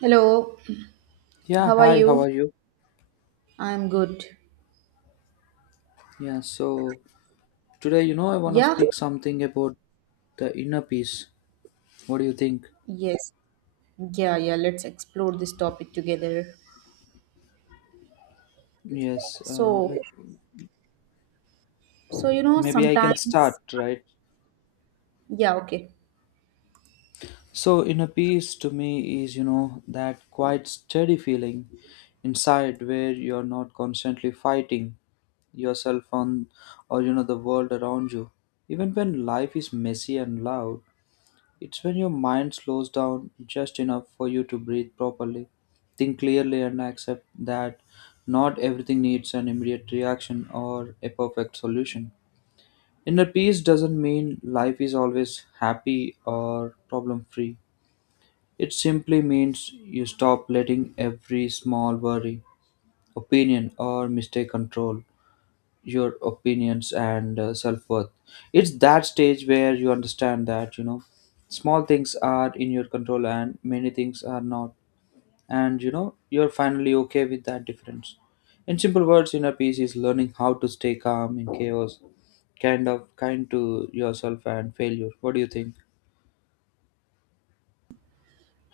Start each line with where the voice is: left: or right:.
right: Hello,
left: Yeah,
right: how are
left: hi, how
right: you?
left: are you?
right: I'm good.
left: Yeah, so today, I want to
right: Yeah,
left: speak something about the inner peace. What do you think?
right: yes, yeah, yeah. Let's explore this topic together.
left: Yes,
right: So,
left: like
right: so you know,
left: maybe I can start,
right: sometimes,
left: right?
right: yeah, okay.
left: So, inner peace to me is, you know, that quite steady feeling inside where you're not constantly fighting yourself on or, you know, the world around you. Even when life is messy and loud, it's when your mind slows down just enough for you to breathe properly, think clearly, and accept that not everything needs an immediate reaction or a perfect solution. Inner peace doesn't mean life is always happy or problem free. It simply means you stop letting every small worry, opinion, or mistake control your opinions and self-worth. It's that stage where you understand that, you know, small things are in your control and many things are not, and you know, you're finally okay with that difference. In simple words, inner peace is learning how to stay calm in chaos, kind of kind to yourself and failure. What do you think?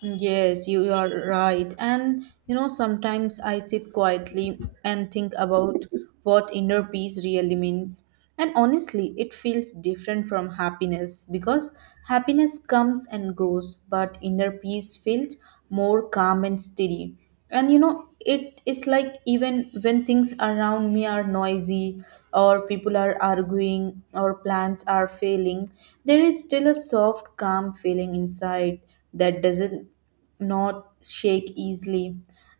right: Yes, you are right. And you know, sometimes I sit quietly and think about what inner peace really means. And honestly, it feels different from happiness because happiness comes and goes, but inner peace feels more calm and steady. And you know, it is like even when things around me are noisy or people are arguing or plans are failing, there is still a soft calm feeling inside that doesn't not shake easily.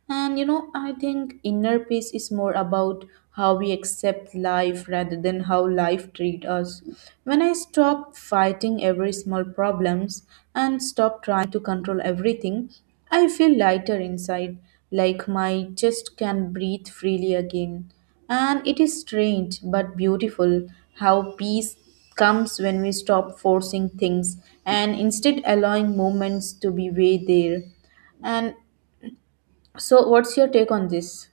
right: And you know, I think inner peace is more about how we accept life rather than how life treats us. When I stop fighting every small problems and stop trying to control everything, I feel lighter inside, like my chest can breathe freely again. And it is strange but beautiful how peace comes when we stop forcing things and instead allowing moments to be way there. And so, what's your take on this?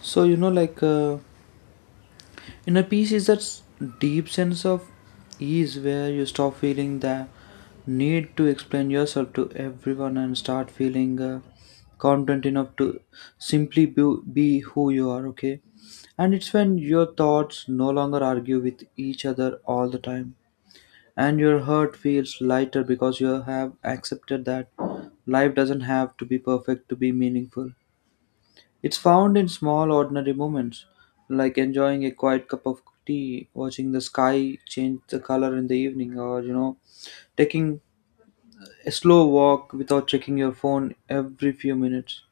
left: So, inner peace is that deep sense of ease where you stop feeling the need to explain yourself to everyone and start feeling confident enough to simply be, be who you are, okay? And it's when your thoughts no longer argue with each other all the time. And your heart feels lighter because you have accepted that life doesn't have to be perfect to be meaningful. It's found in small, ordinary moments, like enjoying a quiet cup of tea, watching the sky change the color in the evening, or you know, taking a slow walk without checking your phone every few minutes.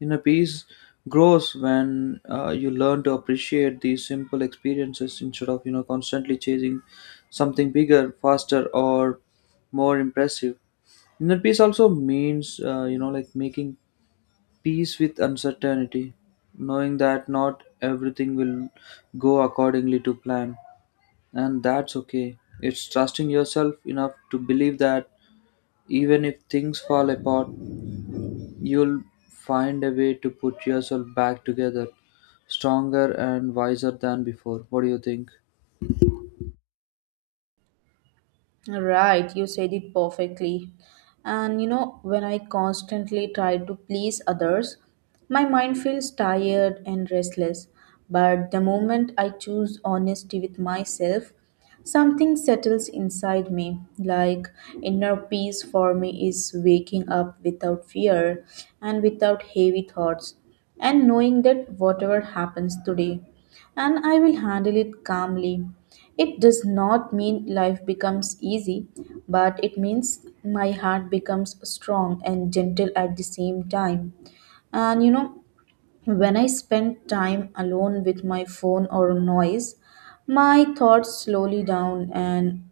left: Inner peace grows when you learn to appreciate these simple experiences instead of, you know, constantly chasing something bigger, faster, or more impressive. Inner peace also means, you know, like making peace with uncertainty, knowing that not everything will go accordingly to plan, and that's okay. It's trusting yourself enough to believe that even if things fall apart, you'll find a way to put yourself back together, stronger and wiser than before. What do you think?
right: Right, you said it perfectly. And you know, when I constantly try to please others, my mind feels tired and restless. But the moment I choose honesty with myself, something settles inside me, like inner peace for me is waking up without fear and without heavy thoughts, and knowing that whatever happens today, and I will handle it calmly. It does not mean life becomes easy, but it means my heart becomes strong and gentle at the same time. And you know, when I spend time alone with my phone or noise, my thoughts slowly down and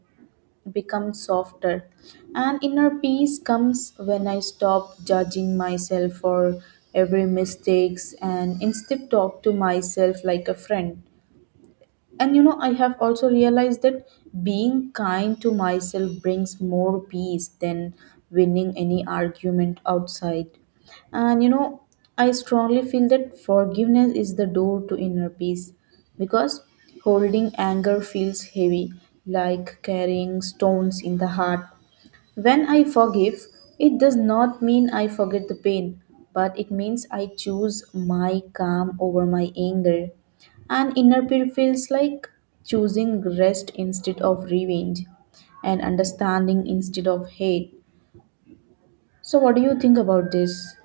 right: become softer. And inner peace comes when I stop judging myself for every mistakes and instead talk to myself like a friend. And you know, I have also realized that being kind to myself brings more peace than winning any argument outside. And you know, I strongly feel that forgiveness is the door to inner peace because holding anger feels heavy, like carrying stones in the heart. When I forgive, it does not mean I forget the pain, but it means I choose my calm over my anger. And inner peace feels like choosing rest instead of revenge and understanding instead of hate. So, what do you think about this?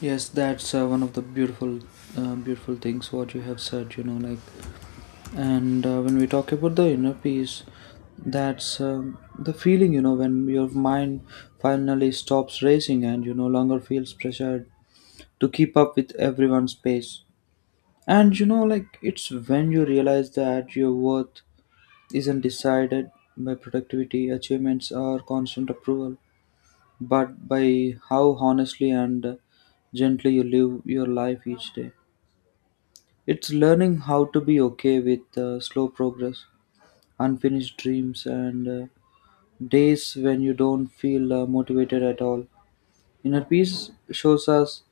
left: Yes, that's one of the beautiful, beautiful things what you have said. You know, like, and when we talk about the inner peace, that's the feeling, you know, when your mind finally stops racing and you no longer feels pressured to keep up with everyone's pace. And you know, like, it's when you realize that your worth isn't decided by productivity achievements or constant approval, but by how honestly and gently you live your life each day. It's learning how to be okay with slow progress, unfinished dreams, and days when you don't feel motivated at all. Inner peace shows us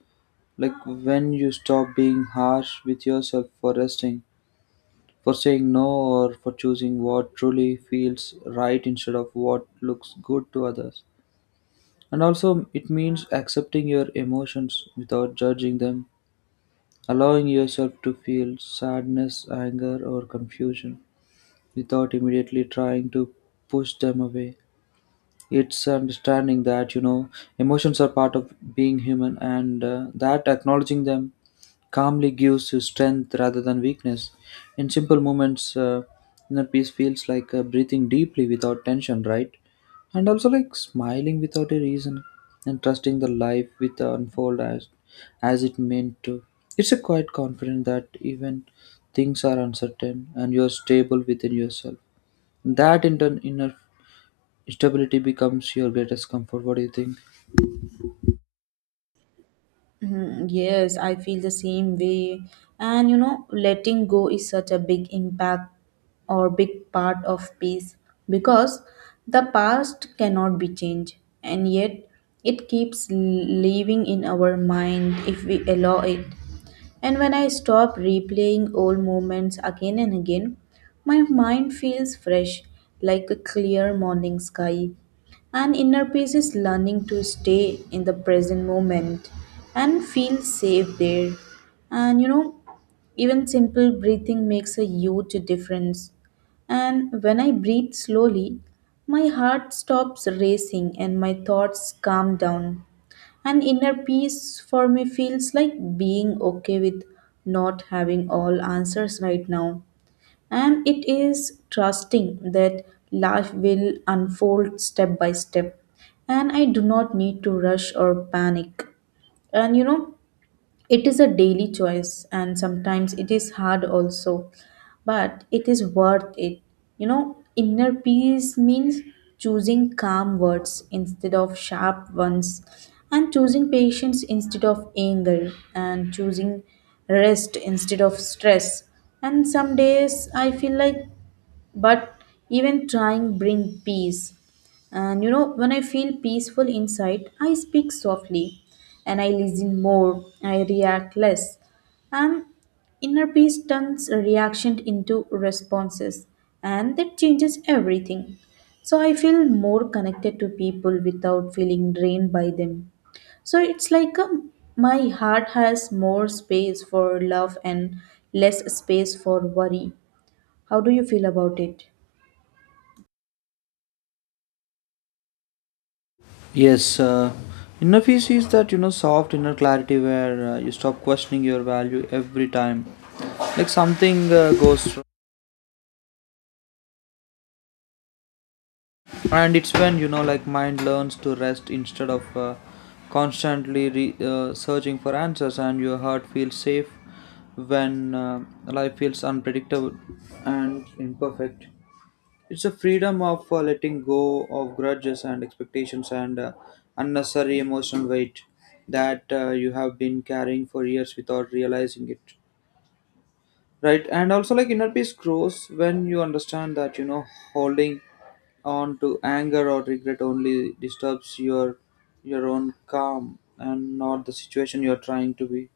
left: like when you stop being harsh with yourself for resting, for saying no, or for choosing what truly feels right instead of what looks good to others. And also, it means accepting your emotions without judging them, allowing yourself to feel sadness, anger, or confusion without immediately trying to push them away. It's understanding that, you know, emotions are part of being human, and that acknowledging them calmly gives you strength rather than weakness. In simple moments, inner peace feels like breathing deeply without tension, right? And also like smiling without a reason and trusting the life with the unfold as it meant to. It's a quiet confidence that even things are uncertain and you're stable within yourself. That inner stability becomes your greatest comfort. What do you think?
right: Mhm. Yes, I feel the same way. And you know, letting go is such a big impact or big part of peace because the past cannot be changed, and yet it keeps living in our mind if we allow it. And when I stop replaying old moments again and again, my mind feels fresh like a clear morning sky, and inner peace is learning to stay in the present moment and feel safe there. And you know, even simple breathing makes a huge difference. And when I breathe slowly, my heart stops racing and my thoughts calm down. And inner peace for me feels like being okay with not having all answers right now, and it is trusting that life will unfold step by step, and I do not need to rush or panic. And you know, it is a daily choice, and sometimes it is hard also, but it is worth it. You know, inner peace means choosing calm words instead of sharp ones, and choosing patience instead of anger, and choosing rest instead of stress. And some days I feel like, but even trying bring peace. And you know, when I feel peaceful inside, I speak softly and I listen more, I react less. And inner peace turns reaction into responses, and that changes everything. So I feel more connected to people without feeling drained by them. So it's like a, my heart has more space for love and less space for worry. How do you feel about it?
left: Yes, inner peace is that, you know, soft inner clarity where you stop questioning your value every time like something goes wrong. And it's when, you know, like mind learns to rest instead of constantly searching for answers, and your heart feels safe when life feels unpredictable and imperfect. It's a freedom of letting go of grudges and expectations and unnecessary emotional weight that you have been carrying for years without realizing it. Right? And also, like, inner peace grows when you understand that, you know, holding on to anger or regret only disturbs your own calm and not the situation you're trying to be.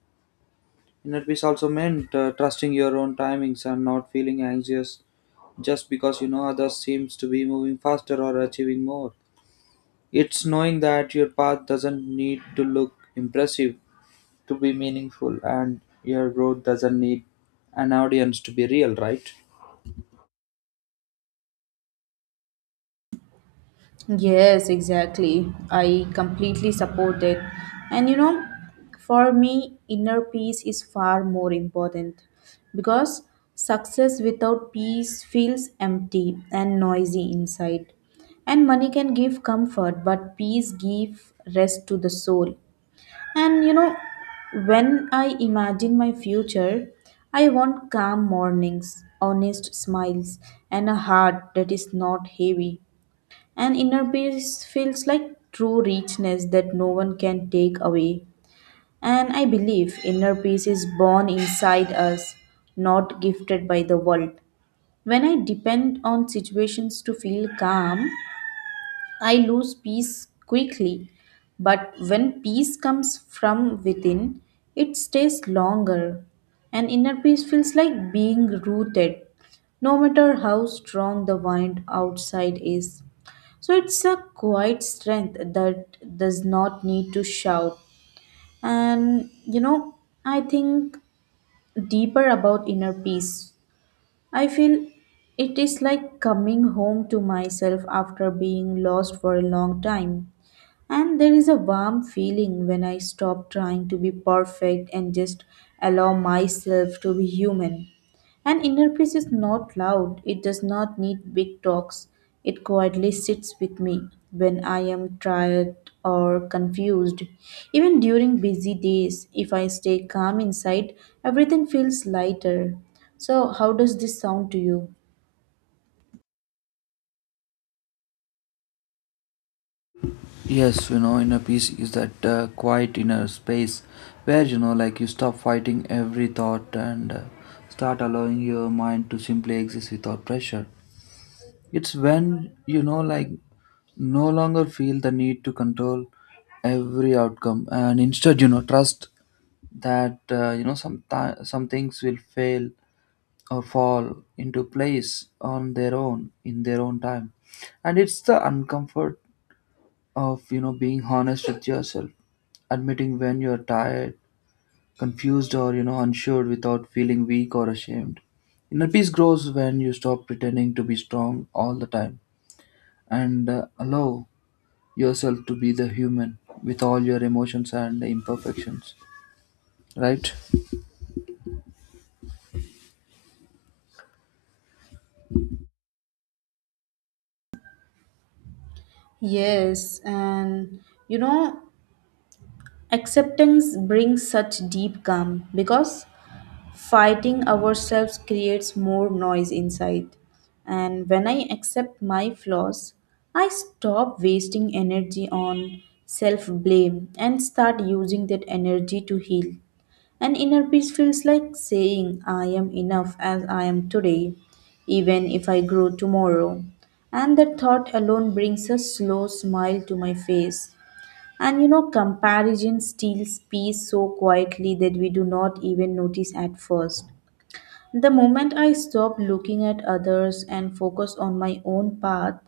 left: Inner peace also meant trusting your own timings and not feeling anxious just because, you know, others seems to be moving faster or achieving more. It's knowing that your path doesn't need to look impressive to be meaningful, and your growth doesn't need an audience to be real, right?
right: Yes, exactly. I completely support it. And you know, for me, inner peace is far more important because success without peace feels empty and noisy inside. And money can give comfort, but peace gives rest to the soul. And you know, when I imagine my future, I want calm mornings, honest smiles, and a heart that is not heavy. And inner peace feels like true richness that no one can take away. And I believe inner peace is born inside us, not gifted by the world. When I depend on situations to feel calm, I lose peace quickly, but when peace comes from within, it stays longer. And inner peace feels like being rooted, no matter how strong the wind outside is. So it's a quiet strength that does not need to shout. And you know, I think deeper about inner peace. I feel it is like coming home to myself after being lost for a long time. And there is a warm feeling when I stop trying to be perfect and just allow myself to be human. And inner peace is not loud, it does not need big talks. It quietly sits with me when I am tired or confused. Even during busy days, if I stay calm inside, everything feels lighter. So, how does this sound to you?
left: Yes, you know, inner peace is that quiet inner space where, you know, like you stop fighting every thought and start allowing your mind to simply exist without pressure. It's when, you know, like, no longer feel the need to control every outcome, and instead, you know, trust that, some things will fail or fall into place on their own in their own time. And it's the uncomfort of, you know, being honest with yourself, admitting when you're tired, confused, or, you know, unsure without feeling weak or ashamed. Inner peace grows when you stop pretending to be strong all the time and allow yourself to be the human with all your emotions and imperfections, right?
right: Yes, and you know, acceptance brings such deep calm because fighting ourselves creates more noise inside. And when I accept my flaws, I stop wasting energy on self blame and start using that energy to heal. And inner peace feels like saying, I am enough as I am today, even if I grow tomorrow. And that thought alone brings a slow smile to my face. And you know, comparison steals peace so quietly that we do not even notice at first. The moment I stop looking at others and focus on my own path,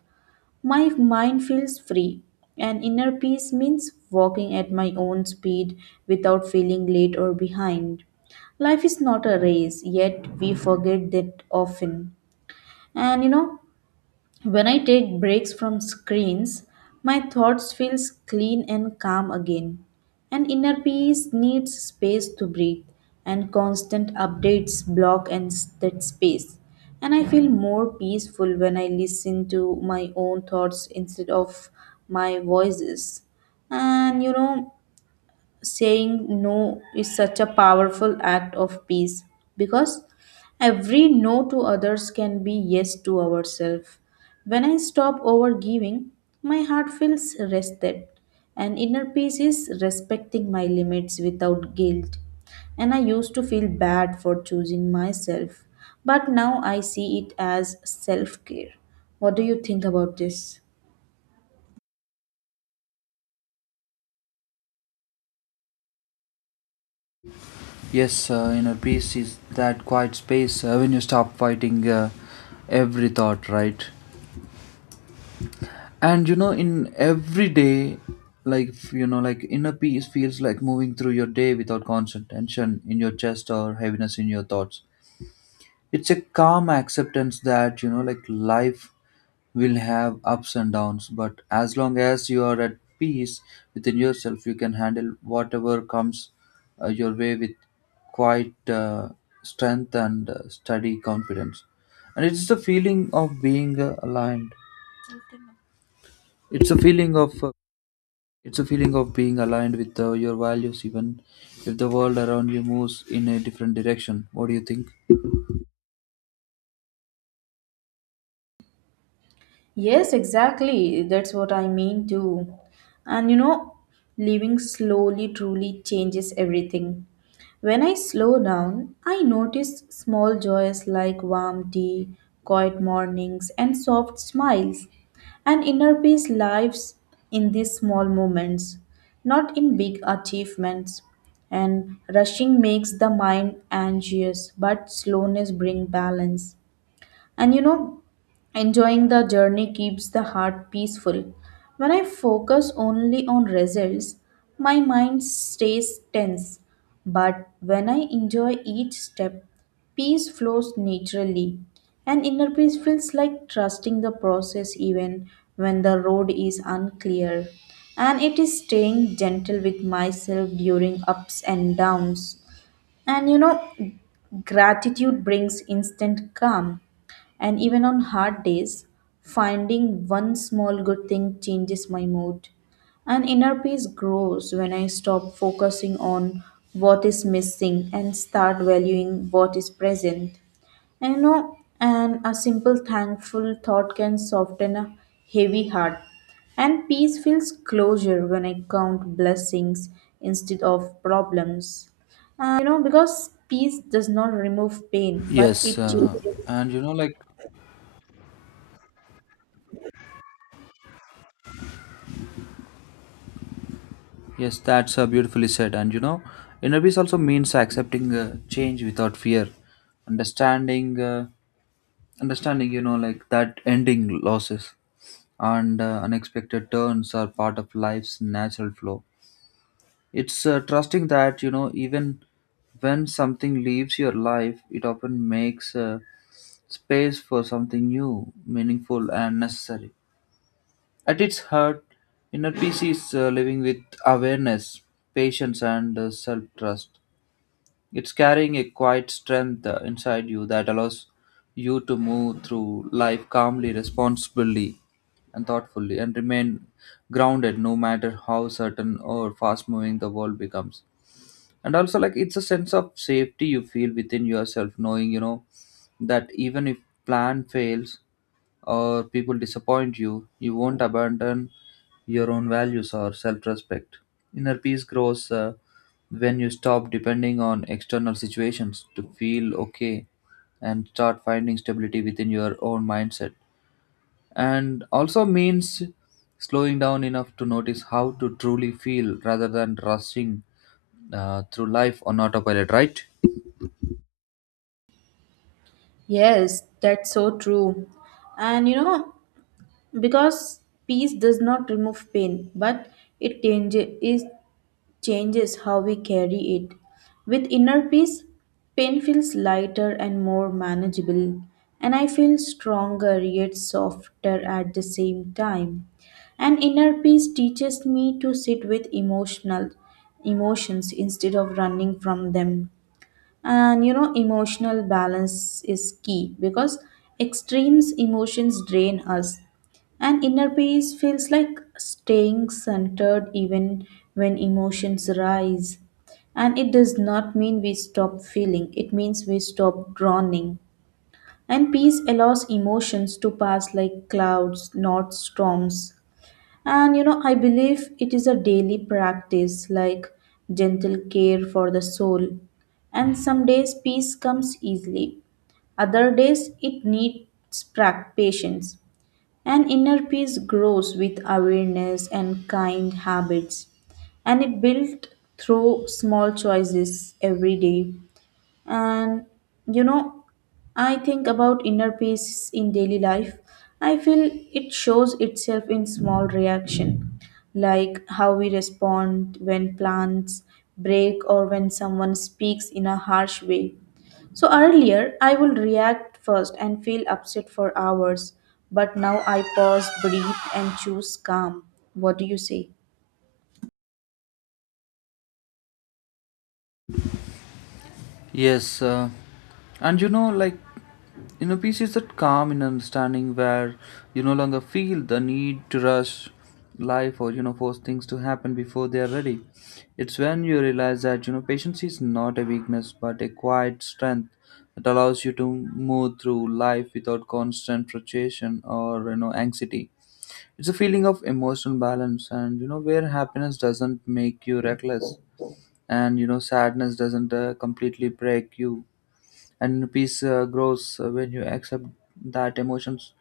right: my mind feels free. And inner peace means walking at my own speed without feeling late or behind. Life is not a race, yet we forget that often. And you know, when I take breaks from screens, my thoughts feels clean and calm again. And inner peace needs space to breathe, and constant updates block that space. And I feel more peaceful when I listen to my own thoughts instead of my voices. And you know, saying no is such a powerful act of peace because every no to others can be yes to ourselves. When I stop overgiving, my heart feels rested, and inner peace is respecting my limits without guilt. And I used to feel bad for choosing myself, but now I see it as self care. What do you think about this?
left: Yes, inner peace is that quiet space when you stop fighting every thought, right? And you know, in every day, like inner peace feels like moving through your day without constant tension in your chest or heaviness in your thoughts. It's a calm acceptance that, you know, like life will have ups and downs, but as long as you are at peace within yourself, you can handle whatever comes your way with quite strength and steady confidence. And it's the feeling of being aligned. It's a feeling of uh, it's a feeling of being aligned with your values, even if the world around you moves in a different direction. What do you think?
right: Yes, exactly. That's what I mean too. And you know, living slowly truly changes everything. When I slow down, I notice small joys like warm tea, quiet mornings, and soft smiles. And inner peace lives in these small moments, not in big achievements. And rushing makes the mind anxious, but slowness brings balance. And you know, enjoying the journey keeps the heart peaceful. When I focus only on results, my mind stays tense. But when I enjoy each step, peace flows naturally. And inner peace feels like trusting the process even when the road is unclear. And it is staying gentle with myself during ups and downs. And you know, gratitude brings instant calm. And even on hard days, finding one small good thing changes my mood. And inner peace grows when I stop focusing on what is missing and start valuing what is present. And you know, and a simple thankful thought can soften a heavy heart. And peace feels closure when I count blessings instead of problems. You know, because peace does not remove pain, but
left: Yes,
right: it changes.
left: and you know, like yes, that's beautifully said. And you know, inner peace also means accepting change without fear, understanding, uh, understanding, you know, like that ending losses and unexpected turns are part of life's natural flow. It's trusting that, you know, even when something leaves your life, it often makes space for something new, meaningful, and necessary. At its heart, inner peace is living with awareness, patience, and self trust. It's carrying a quiet strength inside you that allows you to move through life calmly, responsibly, and thoughtfully, and remain grounded no matter how certain or fast moving the world becomes. And also like it's a sense of safety you feel within yourself, knowing, you know, that even if plan fails or people disappoint you, you won't abandon your own values or self-respect. Inner peace grows when you stop depending on external situations to feel okay and start finding stability within your own mindset, and also means slowing down enough to notice how to truly feel rather than rushing through life on autopilot, right?
right: Yes, that's so true. And you know, because peace does not remove pain, but it changes it, changes how we carry it. With inner peace, pain feels lighter and more manageable, and I feel stronger yet softer at the same time. And inner peace teaches me to sit with emotional emotions instead of running from them. And you know, emotional balance is key because extremes emotions drain us, and inner peace feels like staying centered even when emotions rise. And it does not mean we stop feeling, it means we stop drowning. And peace allows emotions to pass like clouds, not storms. And you know, I believe it is a daily practice like gentle care for the soul. And some days peace comes easily, other days it needs patience. An inner peace grows with awareness and kind habits, and it built through small choices every day. And you know, I think about inner peace in daily life, I feel it shows itself in small reaction like how we respond when plans break or when someone speaks in a harsh way. So earlier I would react first and feel upset for hours, but now I pause, breathe, and choose calm. What do you say?
left: Yes, and you know, like, you know, peace is that calm in understanding where you no longer feel the need to rush life or, you know, force things to happen before they are ready. It's when you realize that, you know, patience is not a weakness but a quiet strength that allows you to move through life without constant frustration or, you know, anxiety. It's a feeling of emotional balance and, you know, where happiness doesn't make you reckless and you know sadness doesn't completely break you. And peace grows when you accept that emotions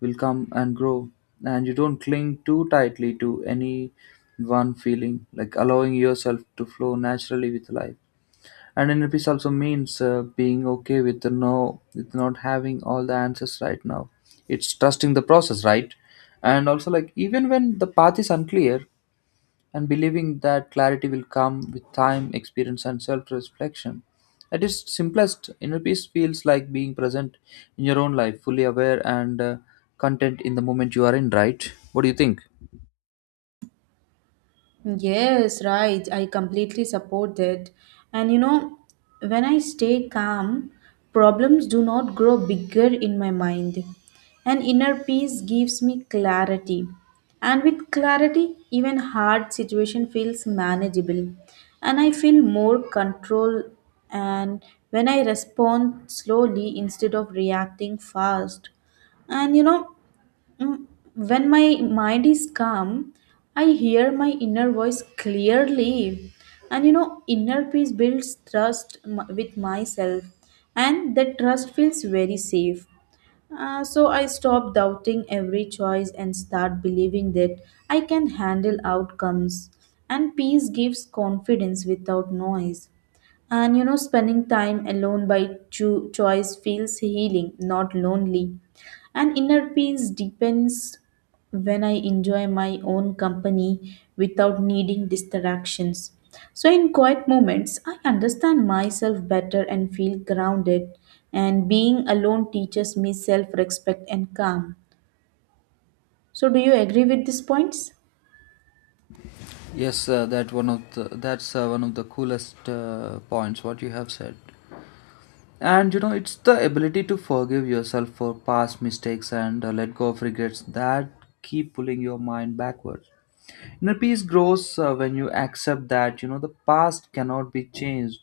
left: will come and grow, and you don't cling too tightly to any one feeling, like allowing yourself to flow naturally with life. And inner peace also means being okay with the no with not having all the answers right now. It's trusting the process, right? And also like even when the path is unclear, and believing that clarity will come with time, experience, and self reflection. At its simplest, inner peace feels like being present in your own life, fully aware and content in the moment you are in, right? What do you think?
right: Yes, right. I completely support that. And you know, when I stay calm, problems do not grow bigger in my mind. And inner peace gives me clarity. And with clarity, even hard situation feels manageable. And I feel more control and when I respond slowly instead of reacting fast. And you know, Mm, When my mind is calm, I hear my inner voice clearly. And you know, inner peace builds trust with myself, and that trust feels very safe. So I stop doubting every choice and start believing that I can handle outcomes. And peace gives confidence without noise. And you know, spending time alone by choice feels healing, not lonely. And inner peace deepens when I enjoy my own company without needing distractions. So, in quiet moments, I understand myself better and feel grounded. And being alone teaches me self respect and calm. So, do you agree with these points?
left: Yes, that's one of the coolest points what you have said. And you know, it's the ability to forgive yourself for past mistakes and let go of regrets that keep pulling your mind backwards. Inner peace grows when you accept that the past cannot be changed,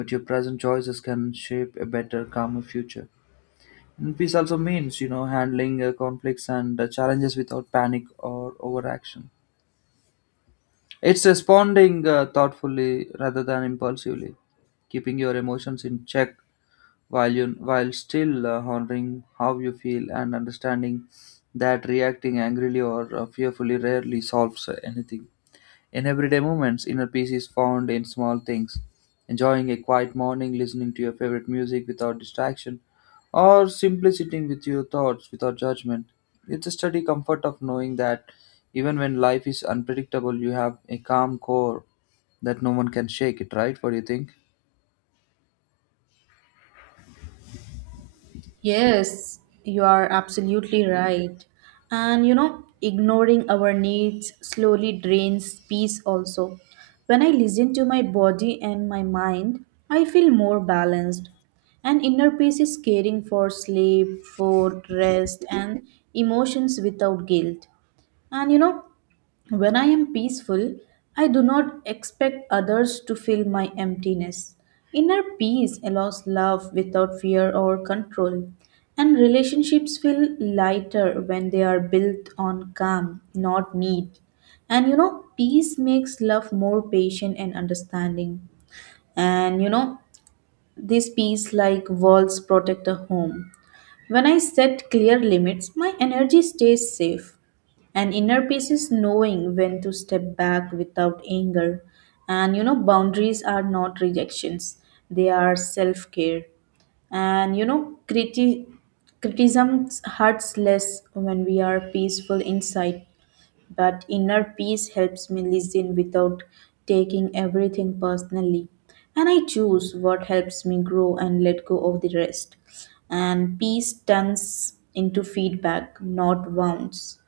left: but your present choices can shape a better, calmer future. Inner peace also means handling conflicts and challenges without panic or overaction. It's responding thoughtfully rather than impulsively, keeping your emotions in check while you while still honoring how you feel and understanding that reacting angrily or fearfully rarely solves anything. In everyday moments, inner peace is found in small things. Enjoying a quiet morning, listening to your favorite music without distraction, or simply sitting with your thoughts without judgment. It's a steady comfort of knowing that even when life is unpredictable, you have a calm core that no one can shake it, right? What do you think?
right: Yes, you are absolutely right. And you know, ignoring our needs slowly drains peace also. When I listen to my body and my mind, I feel more balanced. And inner peace is caring for sleep, food, rest, and emotions without guilt. And you know, when I am peaceful, I do not expect others to fill my emptiness. Inner peace allows love without fear or control. And relationships feel lighter when they are built on calm, not need. And you know, peace makes love more patient and understanding. And you know, this peace like walls protect a home. When I set clear limits, my energy stays safe. And inner peace is knowing when to step back without anger. And you know, boundaries are not rejections, they are self care. And you know, criticism hurts less when we are peaceful inside. That inner peace helps me listen without taking everything personally. And I choose what helps me grow and let go of the rest. And peace turns into feedback, not wounds.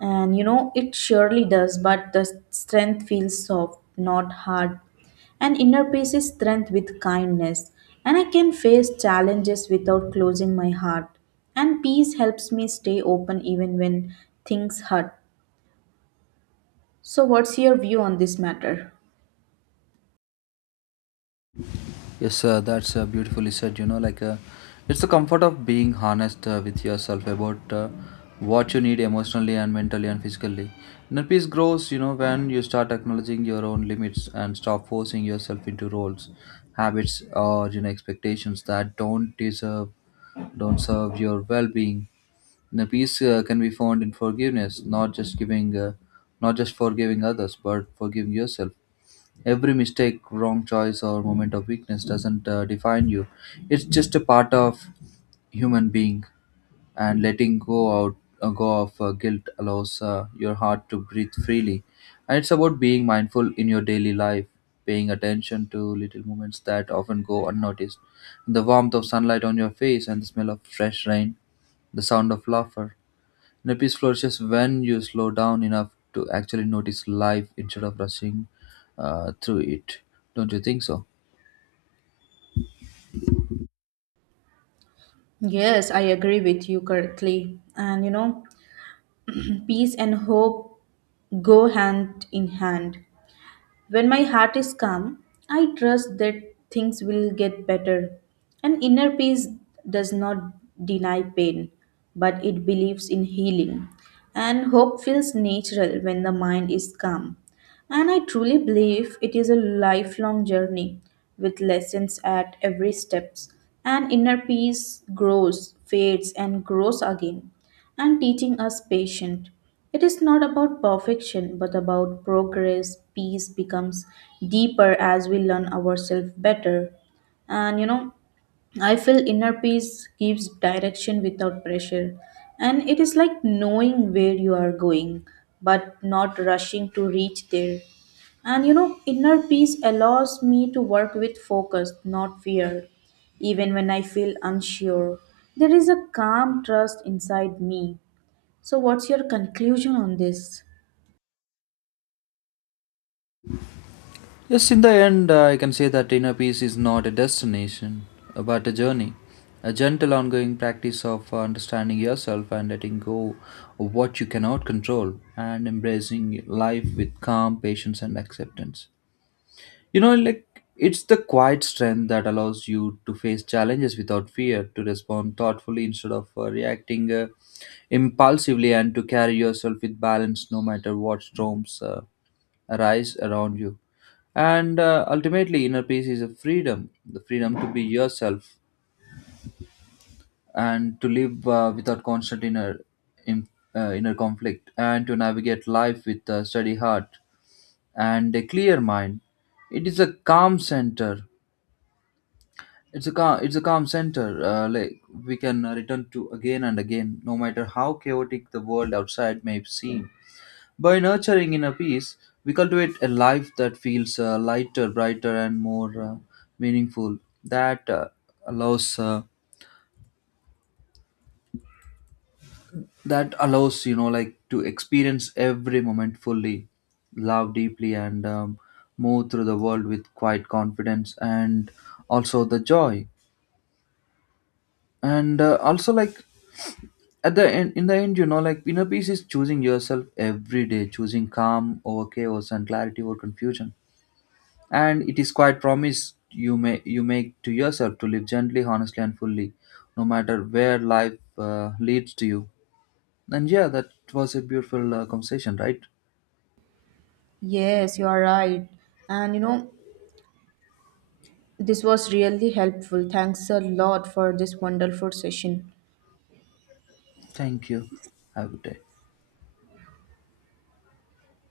right: And you know, it surely does, but the strength feels soft, not hard. And inner peace is strength with kindness. And I can face challenges without closing my heart. And peace helps me stay open even when things hurt. So, what's your view on this matter?
left: Yes, that's beautifully said. You know, like it's the comfort of being honest with yourself about what you need emotionally and mentally and physically. Inner peace grows, you know, when you start acknowledging your own limits and stop forcing yourself into roles, habits, or expectations that don't serve your well-being. Inner peace can be found in forgiveness, not just forgiving others, but forgiving yourself. Every mistake, wrong choice, or moment of weakness doesn't define you. It's just a part of human being. And letting go of guilt allows your heart to breathe freely. And it's about being mindful in your daily life, paying attention to little moments that often go unnoticed. The warmth of sunlight on your face and the smell of fresh rain, the sound of laughter. Peace flourishes when you slow down enough to actually notice life instead of rushing through it. Don't you think so?
right: Yes, I agree with you correctly. And you know, peace and hope go hand in hand. When my heart is calm, I trust that things will get better. And inner peace does not deny pain, but it believes in healing. And hope feels natural when the mind is calm. And I truly believe it is a lifelong journey with lessons at every step. And inner peace grows, fades, and grows again, and teaching us patience. It is not about perfection, but about progress. Peace becomes deeper as we learn ourselves better. And you know, I feel inner peace gives direction without pressure. And it is like knowing where you are going, but not rushing to reach there. And you know, inner peace allows me to work with focus, not fear. Even when I feel unsure, there is a calm trust inside me. So, what's your conclusion on this?
left: Yes, in the end, I can say that inner peace is not a destination, but a journey. A gentle, ongoing practice of understanding yourself and letting go of what you cannot control, and embracing life with calm, patience, and acceptance. You know, like it's the quiet strength that allows you to face challenges without fear, to respond thoughtfully instead of reacting impulsively, and to carry yourself with balance no matter what storms arise around you. And ultimately, inner peace is a freedom the freedom to be yourself and to live without constant in, inner conflict, and to navigate life with a steady heart and a clear mind. It is a calm center It's a calm center. Like we can return to again and again, no matter how chaotic the world outside may seem. By nurturing inner peace, we cultivate a life that feels lighter, brighter, and more meaningful. That uh, allows uh, that allows to experience every moment fully, love deeply, and move through the world with quiet confidence and also the joy. And also like at the end in the end, inner peace is choosing yourself every day, choosing calm over chaos and clarity over confusion. And it is quite promise you make to yourself to live gently, honestly, and fully, no matter where life leads to you. And, yeah, that was a beautiful conversation, right?
right: Yes, you are right. And you know, this was really helpful. Thanks a lot for this wonderful session.
left: Thank you. Have a good day.